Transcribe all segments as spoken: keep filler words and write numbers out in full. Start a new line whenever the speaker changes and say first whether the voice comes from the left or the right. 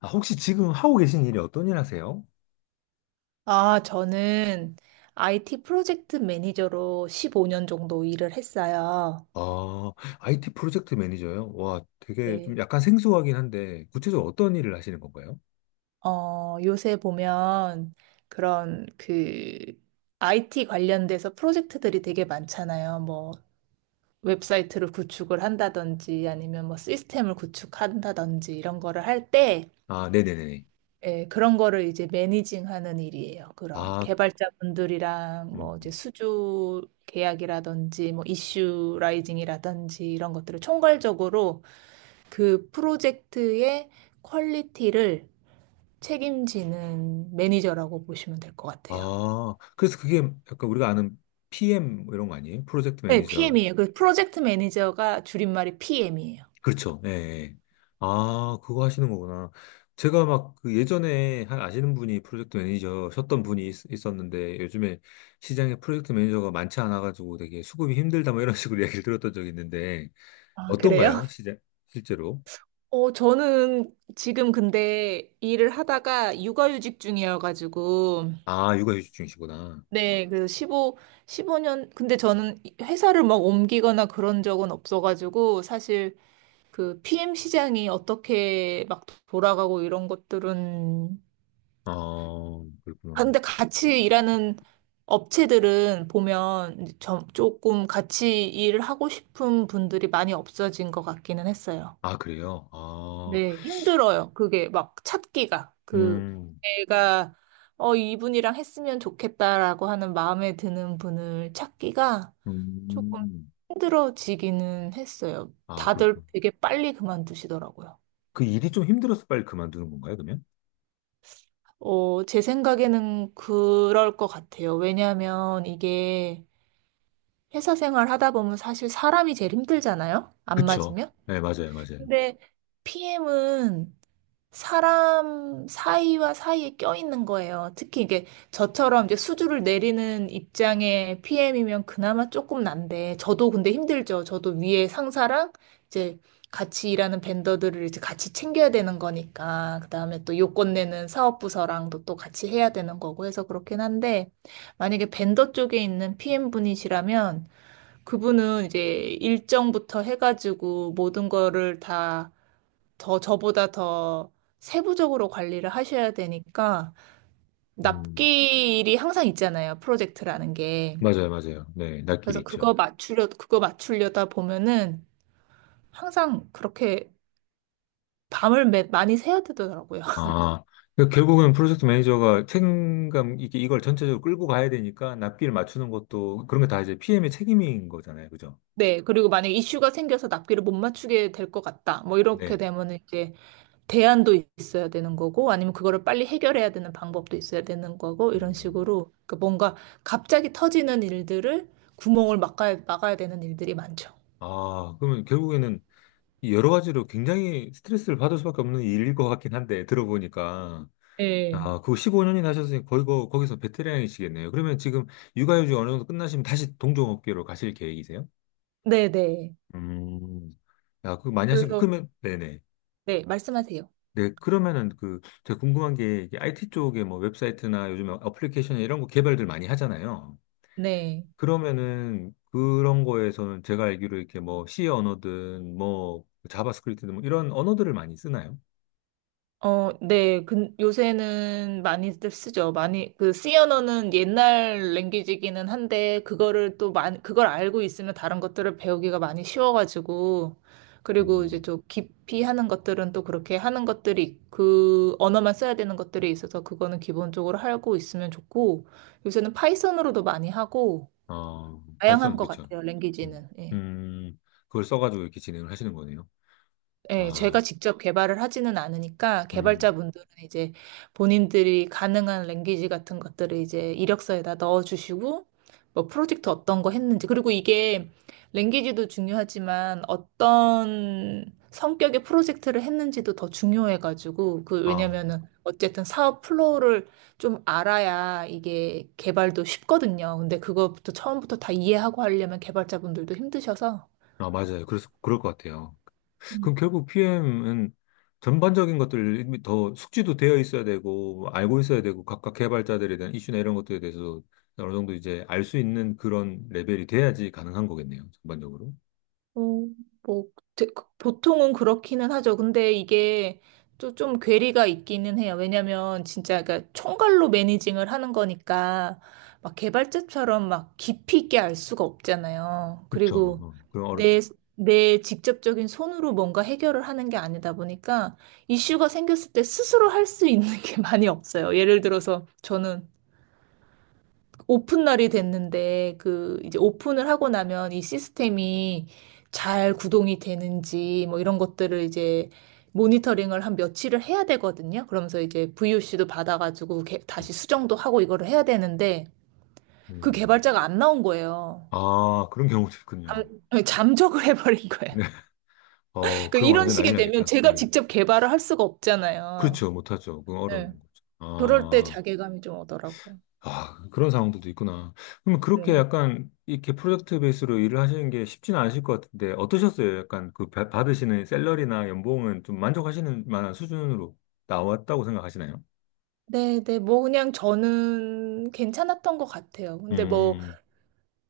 left: 아, 혹시 지금 하고 계신 일이 어떤 일 하세요?
right: 아, 저는 아이티 프로젝트 매니저로 십오 년 정도 일을 했어요.
left: 아, 아이티 프로젝트 매니저요? 와, 되게 좀
right: 네.
left: 약간 생소하긴 한데, 구체적으로 어떤 일을 하시는 건가요?
right: 어, 요새 보면 그런 그 아이티 관련돼서 프로젝트들이 되게 많잖아요. 뭐 웹사이트를 구축을 한다든지 아니면 뭐 시스템을 구축한다든지 이런 거를 할때,
left: 아, 네네네.
right: 예, 그런 거를 이제 매니징하는 일이에요. 그런
left: 아,
right: 개발자분들이랑
left: 음.
right: 뭐 이제 수주 계약이라든지 뭐 이슈 라이징이라든지 이런 것들을 총괄적으로 그 프로젝트의 퀄리티를 책임지는 매니저라고 보시면 될 것 같아요.
left: 아, 그래서 그게 약간 우리가 아는 피엠 뭐 이런 거 아니에요? 프로젝트
right: 네,
left: 매니저.
right: 피엠이에요. 그 프로젝트 매니저가 줄임말이 피엠이에요.
left: 그렇죠. 예. 예. 아, 그거 하시는 거구나. 제가 막 그 예전에 한 아시는 분이 프로젝트 매니저셨던 분이 있, 있었는데, 요즘에 시장에 프로젝트 매니저가 많지 않아가지고 되게 수급이 힘들다 뭐 이런 식으로 이야기를 들었던 적이 있는데,
right: 아, 그래요?
left: 어떤가요? 시제, 실제로?
right: 어, 저는 지금 근데 일을 하다가 육아휴직 중이어가지고.
left: 아, 육아휴직 중이시구나.
right: 네, 그래서 십오 년, 근데 저는 이- 회사를 막 옮기거나 그런 적은 없어가지고, 사실 그 피엠 시장이 어떻게 막 돌아가고 이런 것들은.
left: 어,
right: 아,
left: 그렇구나.
right: 근데 같이 일하는 업체들은 보면 이제 좀, 조금 같이 일을 하고 싶은 분들이 많이 없어진 것 같기는 했어요.
left: 아, 그래요? 아,
right: 네, 힘들어요. 그게 막 찾기가. 그,
left: 음,
right: 내가, 어, 이분이랑 했으면 좋겠다라고 하는 마음에 드는 분을 찾기가 조금
left: 음,
right: 힘들어지기는 했어요.
left: 아, 그렇구나.
right: 다들 되게 빨리 그만두시더라고요.
left: 그 일이 좀 힘들어서 빨리 그만두는 건가요, 그러면?
right: 어, 제 생각에는 그럴 것 같아요. 왜냐하면 이게 회사 생활 하다 보면 사실 사람이 제일 힘들잖아요. 안
left: 그쵸.
right: 맞으면.
left: 네, 맞아요, 맞아요.
right: 근데 피엠은 사람 사이와 사이에 껴있는 거예요. 특히 이게 저처럼 이제 수주를 내리는 입장의 피엠이면 그나마 조금 난데, 저도 근데 힘들죠. 저도 위에 상사랑 이제 같이 일하는 vendor들을 이제 같이 챙겨야 되는 거니까, 그 다음에 또 요건 내는 사업부서랑도 또 같이 해야 되는 거고 해서 그렇긴 한데, 만약에 벤더 쪽에 있는 피엠 분이시라면, 그분은 이제 일정부터 해가지고 모든 거를 다 더 저보다 더 세부적으로 관리를 하셔야 되니까.
left: 음,
right: 납기일이 항상 있잖아요. 프로젝트라는 게.
left: 맞아요, 맞아요. 네, 낯길
right: 그래서 그거
left: 있죠.
right: 맞추려 그거 맞추려다 보면은 항상 그렇게 밤을 매- 많이 새야 되더라고요.
left: 아, 그러니까 결국은 프로젝트 매니저가 책임감, 이게 이걸 전체적으로 끌고 가야 되니까 낯길 맞추는 것도 그런 게 다 이제 피엠의 책임인 거잖아요, 그죠?
right: 네. 그리고 만약 이슈가 생겨서 납기를 못 맞추게 될 것 같다, 뭐 이렇게
left: 네.
right: 되면은 이제 대안도 있어야 되는 거고, 아니면 그거를 빨리 해결해야 되는 방법도 있어야 되는 거고, 이런
left: 음.
right: 식으로 그 뭔가 갑자기 터지는 일들을, 구멍을 막아야, 막아야 되는 일들이 많죠.
left: 아, 그러면 결국에는 여러 가지로 굉장히 스트레스를 받을 수밖에 없는 일일 것 같긴 한데, 들어보니까.
right: 네.
left: 아, 그거 십오 년이나 하셨으니 거의 거, 거기서 베테랑이시겠네요. 그러면 지금 육아휴직 어느 정도 끝나시면 다시 동종업계로 가실 계획이세요?
right: 네네.
left: 음. 아, 그거 많이 하시니까,
right: 그래서,
left: 그러면, 네네.
right: 네, 말씀하세요.
left: 네, 그러면은 그, 제가 궁금한 게, 이게 아이티 쪽에 뭐 웹사이트나 요즘 어플리케이션 이런 거 개발들 많이 하잖아요.
right: 네.
left: 그러면은 그런 거에서는 제가 알기로 이렇게 뭐 C 언어든 뭐 자바스크립트든 뭐 이런 언어들을 많이 쓰나요?
right: 어, 네. 근 요새는 많이들 쓰죠. 많이, 그, C 언어는 옛날 랭귀지기는 한데, 그거를 또 많이, 그걸 알고 있으면 다른 것들을 배우기가 많이 쉬워가지고, 그리고 이제
left: 음.
right: 좀 깊이 하는 것들은 또 그렇게 하는 것들이, 그 언어만 써야 되는 것들이 있어서, 그거는 기본적으로 알고 있으면 좋고, 요새는 파이썬으로도 많이 하고,
left: 어,
right: 다양한
left: 파이썬,
right: 것
left: 그쵸.
right: 같아요,
left: 음,
right: 랭귀지는. 예.
left: 음, 그걸 써가지고 이렇게 진행을 하시는 거네요.
right: 예, 제가
left: 아,
right: 직접 개발을 하지는 않으니까
left: 음,
right: 개발자분들은 이제 본인들이 가능한 랭귀지 같은 것들을 이제 이력서에다 넣어주시고, 뭐 프로젝트 어떤 거 했는지, 그리고 이게 랭귀지도 중요하지만 어떤 성격의 프로젝트를 했는지도 더 중요해가지고, 그
left: 아,
right: 왜냐면은 어쨌든 사업 플로우를 좀 알아야 이게 개발도 쉽거든요. 근데 그것부터 처음부터 다 이해하고 하려면 개발자분들도 힘드셔서.
left: 아, 맞아요. 그래서, 그럴 것 같아요. 그럼 결국 피엠은 전반적인 것들 이미 더 숙지도 되어 있어야 되고, 알고 있어야 되고, 각각 개발자들에 대한 이슈나 이런 것들에 대해서 어느 정도 이제 알 수 있는 그런 레벨이 돼야지 가능한 거겠네요. 전반적으로.
right: 어, 뭐, 대- 그- 보통은 그렇기는 하죠. 근데 이게 또 좀 괴리가 있기는 해요. 왜냐면 진짜 그러니까 총괄로 매니징을 하는 거니까 막 개발자처럼 막 깊이 있게 알 수가 없잖아요.
left: 그렇죠.
right: 그리고
left: 어, 그럼 어렵죠.
right: 내, 내 직접적인 손으로 뭔가 해결을 하는 게 아니다 보니까 이슈가 생겼을 때 스스로 할 수 있는 게 많이 없어요. 예를 들어서 저는 오픈 날이 됐는데 그 이제 오픈을 하고 나면 이 시스템이 잘 구동이 되는지 뭐 이런 것들을 이제 모니터링을 한 며칠을 해야 되거든요. 그러면서 이제 브이오씨도 받아가지고 개-
left: 음.
right: 다시 수정도 하고 이거를 해야 되는데 그
left: 음.
right: 개발자가 안 나온 거예요.
left: 아, 그런 경우도 있군요.
right: 잠, 잠적을 해버린 거예요.
left: 네. 어,
right: 그
left: 그럼
right: 이런 어,
left: 완전 난리
right: 식이 되면
left: 나겠다.
right: 제가
left: 음.
right: 직접 개발을 할 수가 없잖아요.
left: 그렇죠. 못하죠. 그건
right: 네.
left: 어려운 거죠.
right: 그럴 때
left: 아,
right: 자괴감이 좀 오더라고요.
left: 아, 그런 상황들도 있구나. 그러면 그렇게
right: 네.
left: 약간 이렇게 프로젝트 베이스로 일을 하시는 게 쉽지는 않으실 것 같은데 어떠셨어요? 약간 그 바- 받으시는 샐러리나 연봉은 좀 만족하시는 만한 수준으로 나왔다고 생각하시나요?
right: 네, 네, 뭐 그냥 저는 괜찮았던 것 같아요. 근데 뭐
left: 음,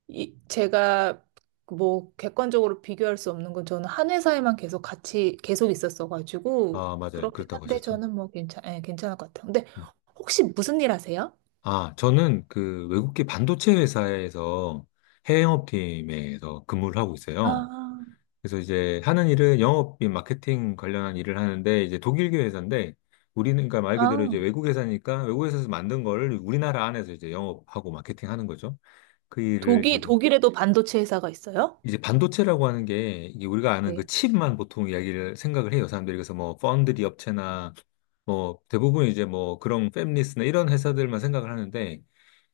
right: 이, 제가 뭐 객관적으로 비교할 수 없는 건 저는 한 회사에만 계속 같이 계속 있었어가지고.
left: 아, 맞아요.
right: 그렇긴
left: 그렇다고
right: 한데
left: 하셨죠.
right: 저는 뭐 괜찮, 예, 괜찮을 것 같아요. 근데
left: 음.
right: 혹시 무슨 일 하세요?
left: 아, 저는 그 외국계 반도체 회사에서 해외 영업팀에서 근무를 하고 있어요.
right: 아,
left: 그래서 이제 하는 일은 영업인 마케팅 관련한 일을 하는데 이제 독일계 회사인데 우리는 그러니까 말 그대로 이제
right: 아,
left: 외국 회사니까 외국 회사에서 만든 거를 우리나라 안에서 이제 영업하고 마케팅하는 거죠. 그 일을
right: 독일,
left: 지금
right: 독일에도 반도체 회사가 있어요?
left: 이제 반도체라고 하는 게 이게 우리가 아는 그
right: 네.
left: 칩만 보통 이야기를 생각을 해요. 사람들이 그래서 뭐 파운드리 업체나 뭐 대부분 이제 뭐 그런 팹리스나 이런 회사들만 생각을 하는데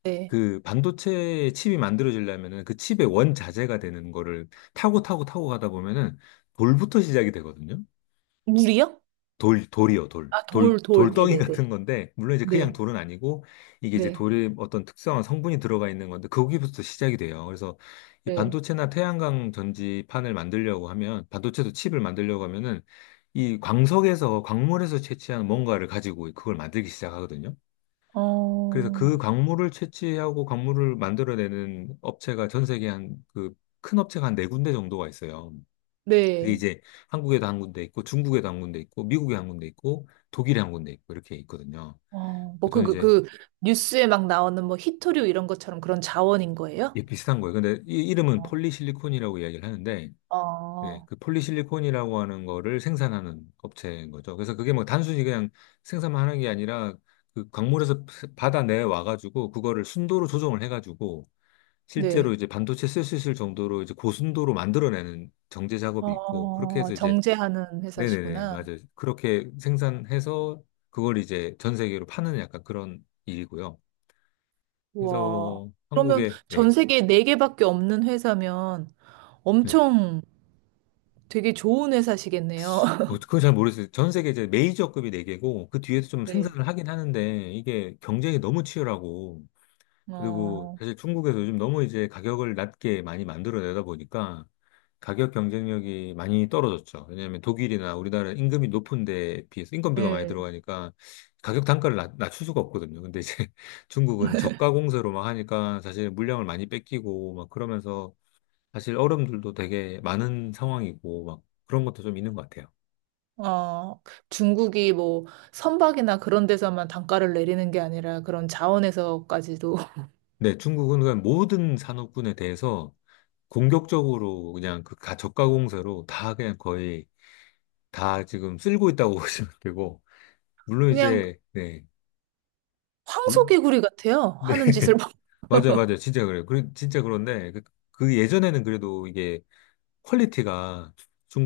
right: 네.
left: 그 반도체 칩이 만들어지려면은 그 칩의 원자재가 되는 거를 타고 타고 타고 가다 보면은 돌부터 시작이 되거든요.
right: 물이요?
left: 돌, 돌이요, 돌.
right: 아,
left: 돌,
right: 돌, 돌.
left: 돌덩이
right: 네네네.
left: 같은 건데, 물론 이제 그냥
right: 네.
left: 돌은 아니고, 이게 이제
right: 네.
left: 돌의 어떤 특성한 성분이 들어가 있는 건데, 거기부터 시작이 돼요. 그래서 이
right: 네.
left: 반도체나 태양광 전지판을 만들려고 하면, 반도체도 칩을 만들려고 하면은, 이 광석에서, 광물에서 채취한 뭔가를 가지고 그걸 만들기 시작하거든요. 그래서
right: 어,
left: 그 광물을 채취하고 광물을 만들어내는 업체가 전 세계 한, 그, 큰 업체가 한 네 군데 정도가 있어요. 그게
right: 네.
left: 이제 한국에도 한 군데 있고 중국에도 한 군데 있고 미국에 한 군데 있고 독일에 한 군데 있고 이렇게 있거든요.
right: 어, 뭐 그,
left: 저는
right: 그,
left: 이제
right: 그, 뉴스에 막 나오는 뭐 히토류 이런 것처럼 그런 자원인 거예요?
left: 이게 비슷한 거예요. 근데 이 이름은
right: 어,
left: 폴리실리콘이라고 이야기를 하는데 예,
right: 어,
left: 그 폴리실리콘이라고 하는 거를 생산하는 업체인 거죠. 그래서 그게 뭐 단순히 그냥 생산만 하는 게 아니라 그 광물에서 바다 내에 와가지고 그거를 순도로 조정을 해가지고 실제로
right: 네.
left: 이제 반도체 쓸 수 있을 정도로 이제 고순도로 만들어내는 정제 작업이 있고 그렇게
right: 어,
left: 해서 이제
right: 정제하는
left: 네네네,
right: 회사시구나.
left: 맞아요. 그렇게 생산해서 그걸 이제 전 세계로 파는 약간 그런 일이고요. 그래서
right: 와,
left: 뭐
right: 그러면
left: 한국에,
right: 전
left: 네,
right: 세계에 네개밖에 없는 회사면
left: 네.
right: 엄청 되게 좋은 회사시겠네요.
left: 어, 그건 잘 모르겠어요. 전 세계 이제 메이저급이 네개고그 뒤에서 좀
right: 네.
left: 생산을 하긴 하는데 이게 경쟁이 너무 치열하고 그리고
right: 어,
left: 사실 중국에서 요즘 너무 이제 가격을 낮게 많이 만들어내다 보니까 가격 경쟁력이 많이 떨어졌죠. 왜냐하면 독일이나 우리나라 임금이 높은 데에 비해서 인건비가 많이
right: 네.
left: 들어가니까 가격 단가를 낮, 낮출 수가 없거든요. 근데 이제 중국은 저가 공세로 막 하니까 사실 물량을 많이 뺏기고 막 그러면서 사실 어려움들도 되게 많은 상황이고 막 그런 것도 좀 있는 것 같아요.
right: 어, 중국이 뭐 선박이나 그런 데서만 단가를 내리는 게 아니라 그런 자원에서까지도.
left: 네, 중국은 그냥 모든 산업군에 대해서 공격적으로 그냥 그 가- 저가 공세로 다 그냥 거의 다 지금 쓸고 있다고 보시면 되고, 물론
right: 그냥
left: 이제, 네, 물,
right: 황소개구리 같아요.
left: 네.
right: 하는 짓을 봐.
left: 맞아요, 맞아요. 진짜 그래요. 그, 진짜 그런데, 그, 그 예전에는 그래도 이게 퀄리티가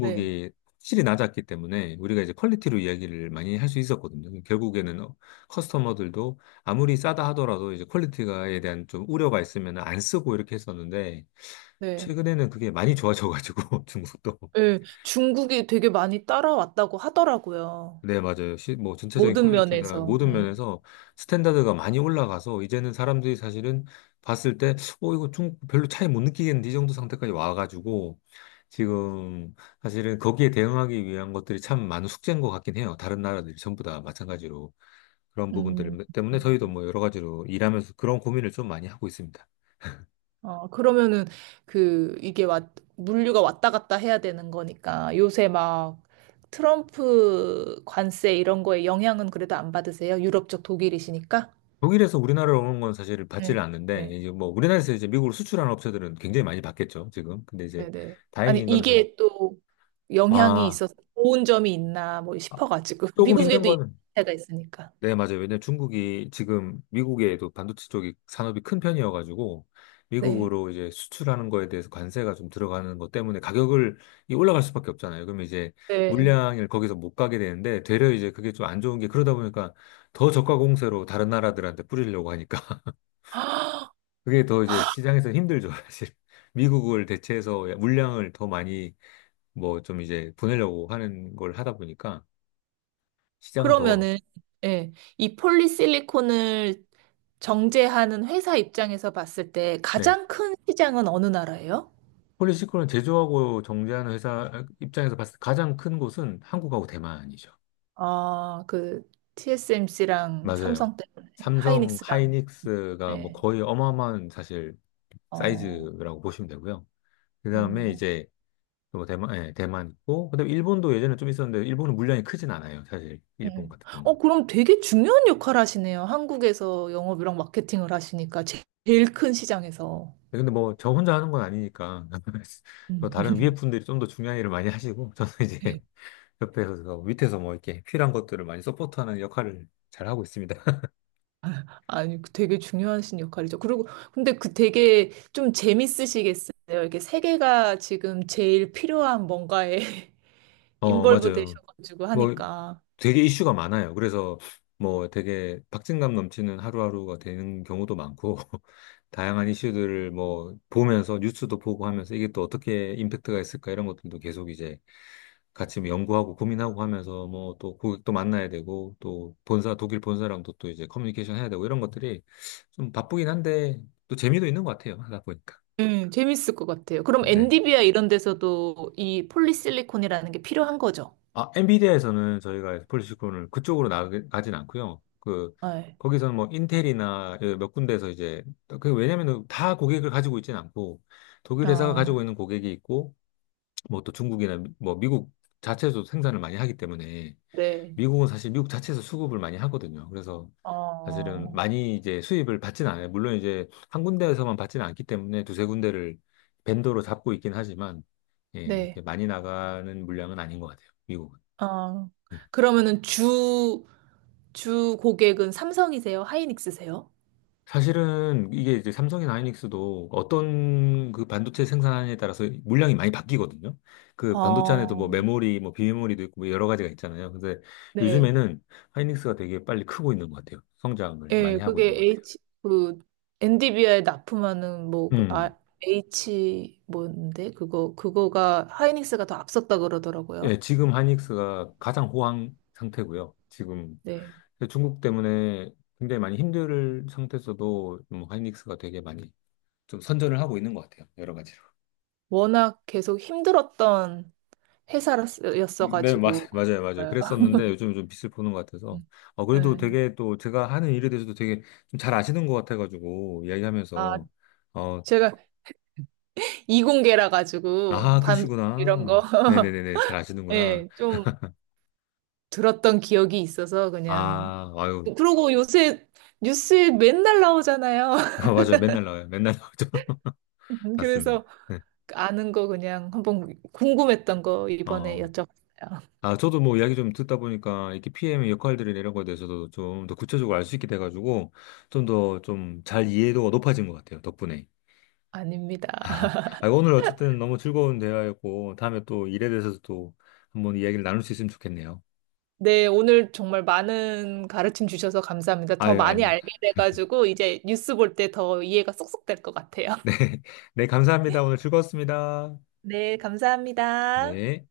right: 네.
left: 확실히 낮았기 때문에 우리가 이제 퀄리티로 이야기를 많이 할 수 있었거든요. 결국에는 어, 커스터머들도 아무리 싸다 하더라도 이제 퀄리티가에 대한 좀 우려가 있으면 안 쓰고 이렇게 했었는데,
right: 네.
left: 최근에는 그게 많이 좋아져가지고, 중국도.
right: 네. 중국이 되게 많이 따라왔다고 하더라고요.
left: 네, 맞아요. 시, 뭐, 전체적인
right: 모든
left: 퀄리티나
right: 면에서.
left: 모든
right: 네.
left: 면에서 스탠다드가 많이 올라가서 이제는 사람들이 사실은 봤을 때, 어, 이거 좀 별로 차이 못 느끼겠는데 이 정도 상태까지 와가지고 지금 사실은 거기에 대응하기 위한 것들이 참 많은 숙제인 것 같긴 해요. 다른 나라들이 전부 다 마찬가지로 그런
right: 음.
left: 부분들 때문에 저희도 뭐 여러 가지로 일하면서 그런 고민을 좀 많이 하고 있습니다.
right: 어, 그러면은 그 이게 왔, 물류가 왔다 갔다 해야 되는 거니까 요새 막 트럼프 관세 이런 거에 영향은 그래도 안 받으세요? 유럽 쪽 독일이시니까?
left: 독일에서 우리나라로 오는 건 사실 받지를
right: 네.
left: 않는데
right: 네,
left: 이제 뭐 우리나라에서 이제 미국으로 수출하는 업체들은 굉장히 많이 받겠죠, 지금. 근데 이제
right: 네, 네. 아니
left: 다행인 거는 저희
right: 이게 또 영향이
left: 아,
right: 있어서 좋은 점이 있나 뭐
left: 아,
right: 싶어가지고
left: 조금 있는
right: 미국에도
left: 거는
right: 이가 있으니까.
left: 네, 맞아요. 왜냐면 중국이 지금 미국에도 반도체 쪽이 산업이 큰 편이어가지고
right: 네,
left: 미국으로 이제 수출하는 거에 대해서 관세가 좀 들어가는 것 때문에 가격을 이 올라갈 수밖에 없잖아요. 그러면 이제
right: 네.
left: 물량을 거기서 못 가게 되는데 되려 이제 그게 좀 안 좋은 게 그러다 보니까 더 저가 공세로 다른 나라들한테 뿌리려고 하니까 그게 더 이제 시장에서 힘들죠, 사실. 미국을 대체해서 물량을 더 많이 뭐 좀 이제 보내려고 하는 걸 하다 보니까 시장은 더
right: 그러면은 예, 이 폴리실리콘을 정제하는 회사 입장에서 봤을 때
left: 네,
right: 가장 큰 시장은 어느 나라예요?
left: 폴리시클론을 제조하고 정제하는 회사 입장에서 봤을 때 가장 큰 곳은 한국하고 대만이죠.
right: 아, 그 티에스엠씨랑
left: 맞아요.
right: 삼성 때문에
left: 삼성,
right: 하이닉스랑.
left: 하이닉스가 뭐
right: 예.
left: 거의 어마어마한 사실
right: 어,
left: 사이즈라고 보시면 되고요. 그 다음에
right: 어,
left: 이제 또 대만, 예, 대만 있고, 그다음에 일본도 예전에 좀 있었는데 일본은 물량이 크진 않아요. 사실
right: 예.
left: 일본 같은
right: 어,
left: 경우는.
right: 그럼 되게 중요한 역할 하시네요. 한국에서 영업이랑 마케팅을 하시니까 제- 제일 큰 시장에서.
left: 근데 뭐 저 혼자 하는 건 아니니까 저
right: 음.
left: 다른 위에 분들이 좀 더 중요한 일을 많이 하시고 저는 이제 옆에서 뭐 밑에서 뭐 이렇게 필요한 것들을 많이 서포트하는 역할을 잘 하고 있습니다.
right: 아니, 그 되게 중요하신 역할이죠. 그리고, 근데 그 되게 좀 재밌으시겠어요. 이렇게 세계가 지금 제일 필요한 뭔가에
left: 어,
right: 인벌브
left: 맞아요.
right: 되셔가지고
left: 뭐
right: 하니까.
left: 되게 이슈가 많아요. 그래서 뭐 되게 박진감 넘치는 하루하루가 되는 경우도 많고 다양한 이슈들을 뭐 보면서 뉴스도 보고 하면서 이게 또 어떻게 임팩트가 있을까 이런 것들도 계속 이제 같이 뭐 연구하고 고민하고 하면서 뭐 또 고객도 만나야 되고 또 본사 독일 본사랑도 또 이제 커뮤니케이션 해야 되고 이런 것들이 좀 바쁘긴 한데 또 재미도 있는 것 같아요. 하다 보니까.
right: 네, 재밌을 것 같아요. 그럼
left: 네.
right: 엔디비아 이런 데서도 이 폴리실리콘이라는 게 필요한 거죠?
left: 아, 엔비디아에서는 저희가 폴리시콘을 그쪽으로 나가 가진 않고요. 그
right: 네.
left: 거기서는 뭐 인텔이나 예, 몇 군데에서 이제 그 왜냐면은 다 고객을 가지고 있지는 않고 독일 회사가
right: 아,
left: 가지고 있는 고객이 있고 뭐 또 중국이나 미- 뭐 미국 자체에서 생산을 많이 하기 때문에
right: 네.
left: 미국은 사실 미국 자체에서 수급을 많이 하거든요. 그래서 사실은
right: 어,
left: 많이 이제 수입을 받진 않아요. 물론 이제 한 군데에서만 받지는 않기 때문에 두세 군데를 벤더로 잡고 있긴 하지만 예, 이렇게
right: 네.
left: 많이 나가는 물량은 아닌 것 같아요. 미국은.
right: 아,
left: 네.
right: 그러면은 주, 주 고객은 삼성이세요, 하이닉스세요?
left: 사실은 이게 이제 삼성이나 하이닉스도 어떤 그 반도체 생산에 따라서 물량이 많이 바뀌거든요. 그 반도체 안에도
right: 어,
left: 뭐 메모리, 뭐 비메모리도 있고 뭐 여러 가지가 있잖아요. 근데
right: 네.
left: 요즘에는 하이닉스가 되게 빨리 크고 있는 것 같아요. 성장을
right: 예,
left: 많이 하고
right: 그게
left: 있는 것 같아요.
right: 에이치, 그, 엔디비아에 납품하는, 뭐, 그,
left: 음.
right: 아, 에이치, 뭔데? 그거, 그거가 하이닉스가 더 앞섰다
left: 예,
right: 그러더라고요.
left: 지금 하이닉스가 가장 호황 상태고요. 지금
right: 네.
left: 중국 때문에 굉장히 많이 힘들 상태에서도 뭐 하이닉스가 되게 많이 좀 선전을 하고 있는 것 같아요. 여러 가지로.
right: 워낙 계속 힘들었던
left: 네, 맞,
right: 회사였어가지고,
left: 맞아요,
right: 그런
left: 맞아요.
right: 거예요.
left: 그랬었는데 요즘 좀 빛을 보는 것 같아서. 어, 그래도
right: 네.
left: 되게 또 제가 하는 일에 대해서도 되게 좀 잘 아시는 것 같아가지고,
right: 아,
left: 이야기하면서, 어,
right: 제가 이공계라 가지고,
left: 아,
right: 반도체 이런 거,
left: 그러시구나. 네네네네, 잘 아시는구나.
right: 예, 좀 들었던 기억이 있어서 그냥.
left: 아, 아유,
right: 그러고 요새 뉴스에 맨날 나오잖아요.
left: 아, 맞아요. 맨날 나와요. 맨날 나오죠. 맞습니다.
right: 그래서
left: 네.
right: 아는 거 그냥 한번 궁금했던 거 이번에
left: 어,
right: 여쭤봤어요.
left: 아, 저도 뭐 이야기 좀 듣다 보니까 이렇게 피엠의 역할들이나 이런 거에 대해서도 좀 더 구체적으로 알 수 있게 돼가지고, 좀 더 좀 잘 이해도가 높아진 것 같아요. 덕분에.
right: 아닙니다.
left: 아, 오늘 어쨌든 너무 즐거운 대화였고, 다음에 또 일에 대해서 또 한번 이야기를 나눌 수 있으면 좋겠네요.
right: 네, 오늘 정말 많은 가르침 주셔서 감사합니다. 더
left: 아유,
right: 많이
left: 아닙니다.
right: 알게 돼가지고 이제 뉴스 볼 때 더 이해가 쏙쏙 될 것 같아요.
left: 네. 네, 감사합니다. 오늘 즐거웠습니다.
right: 네, 감사합니다.
left: 예.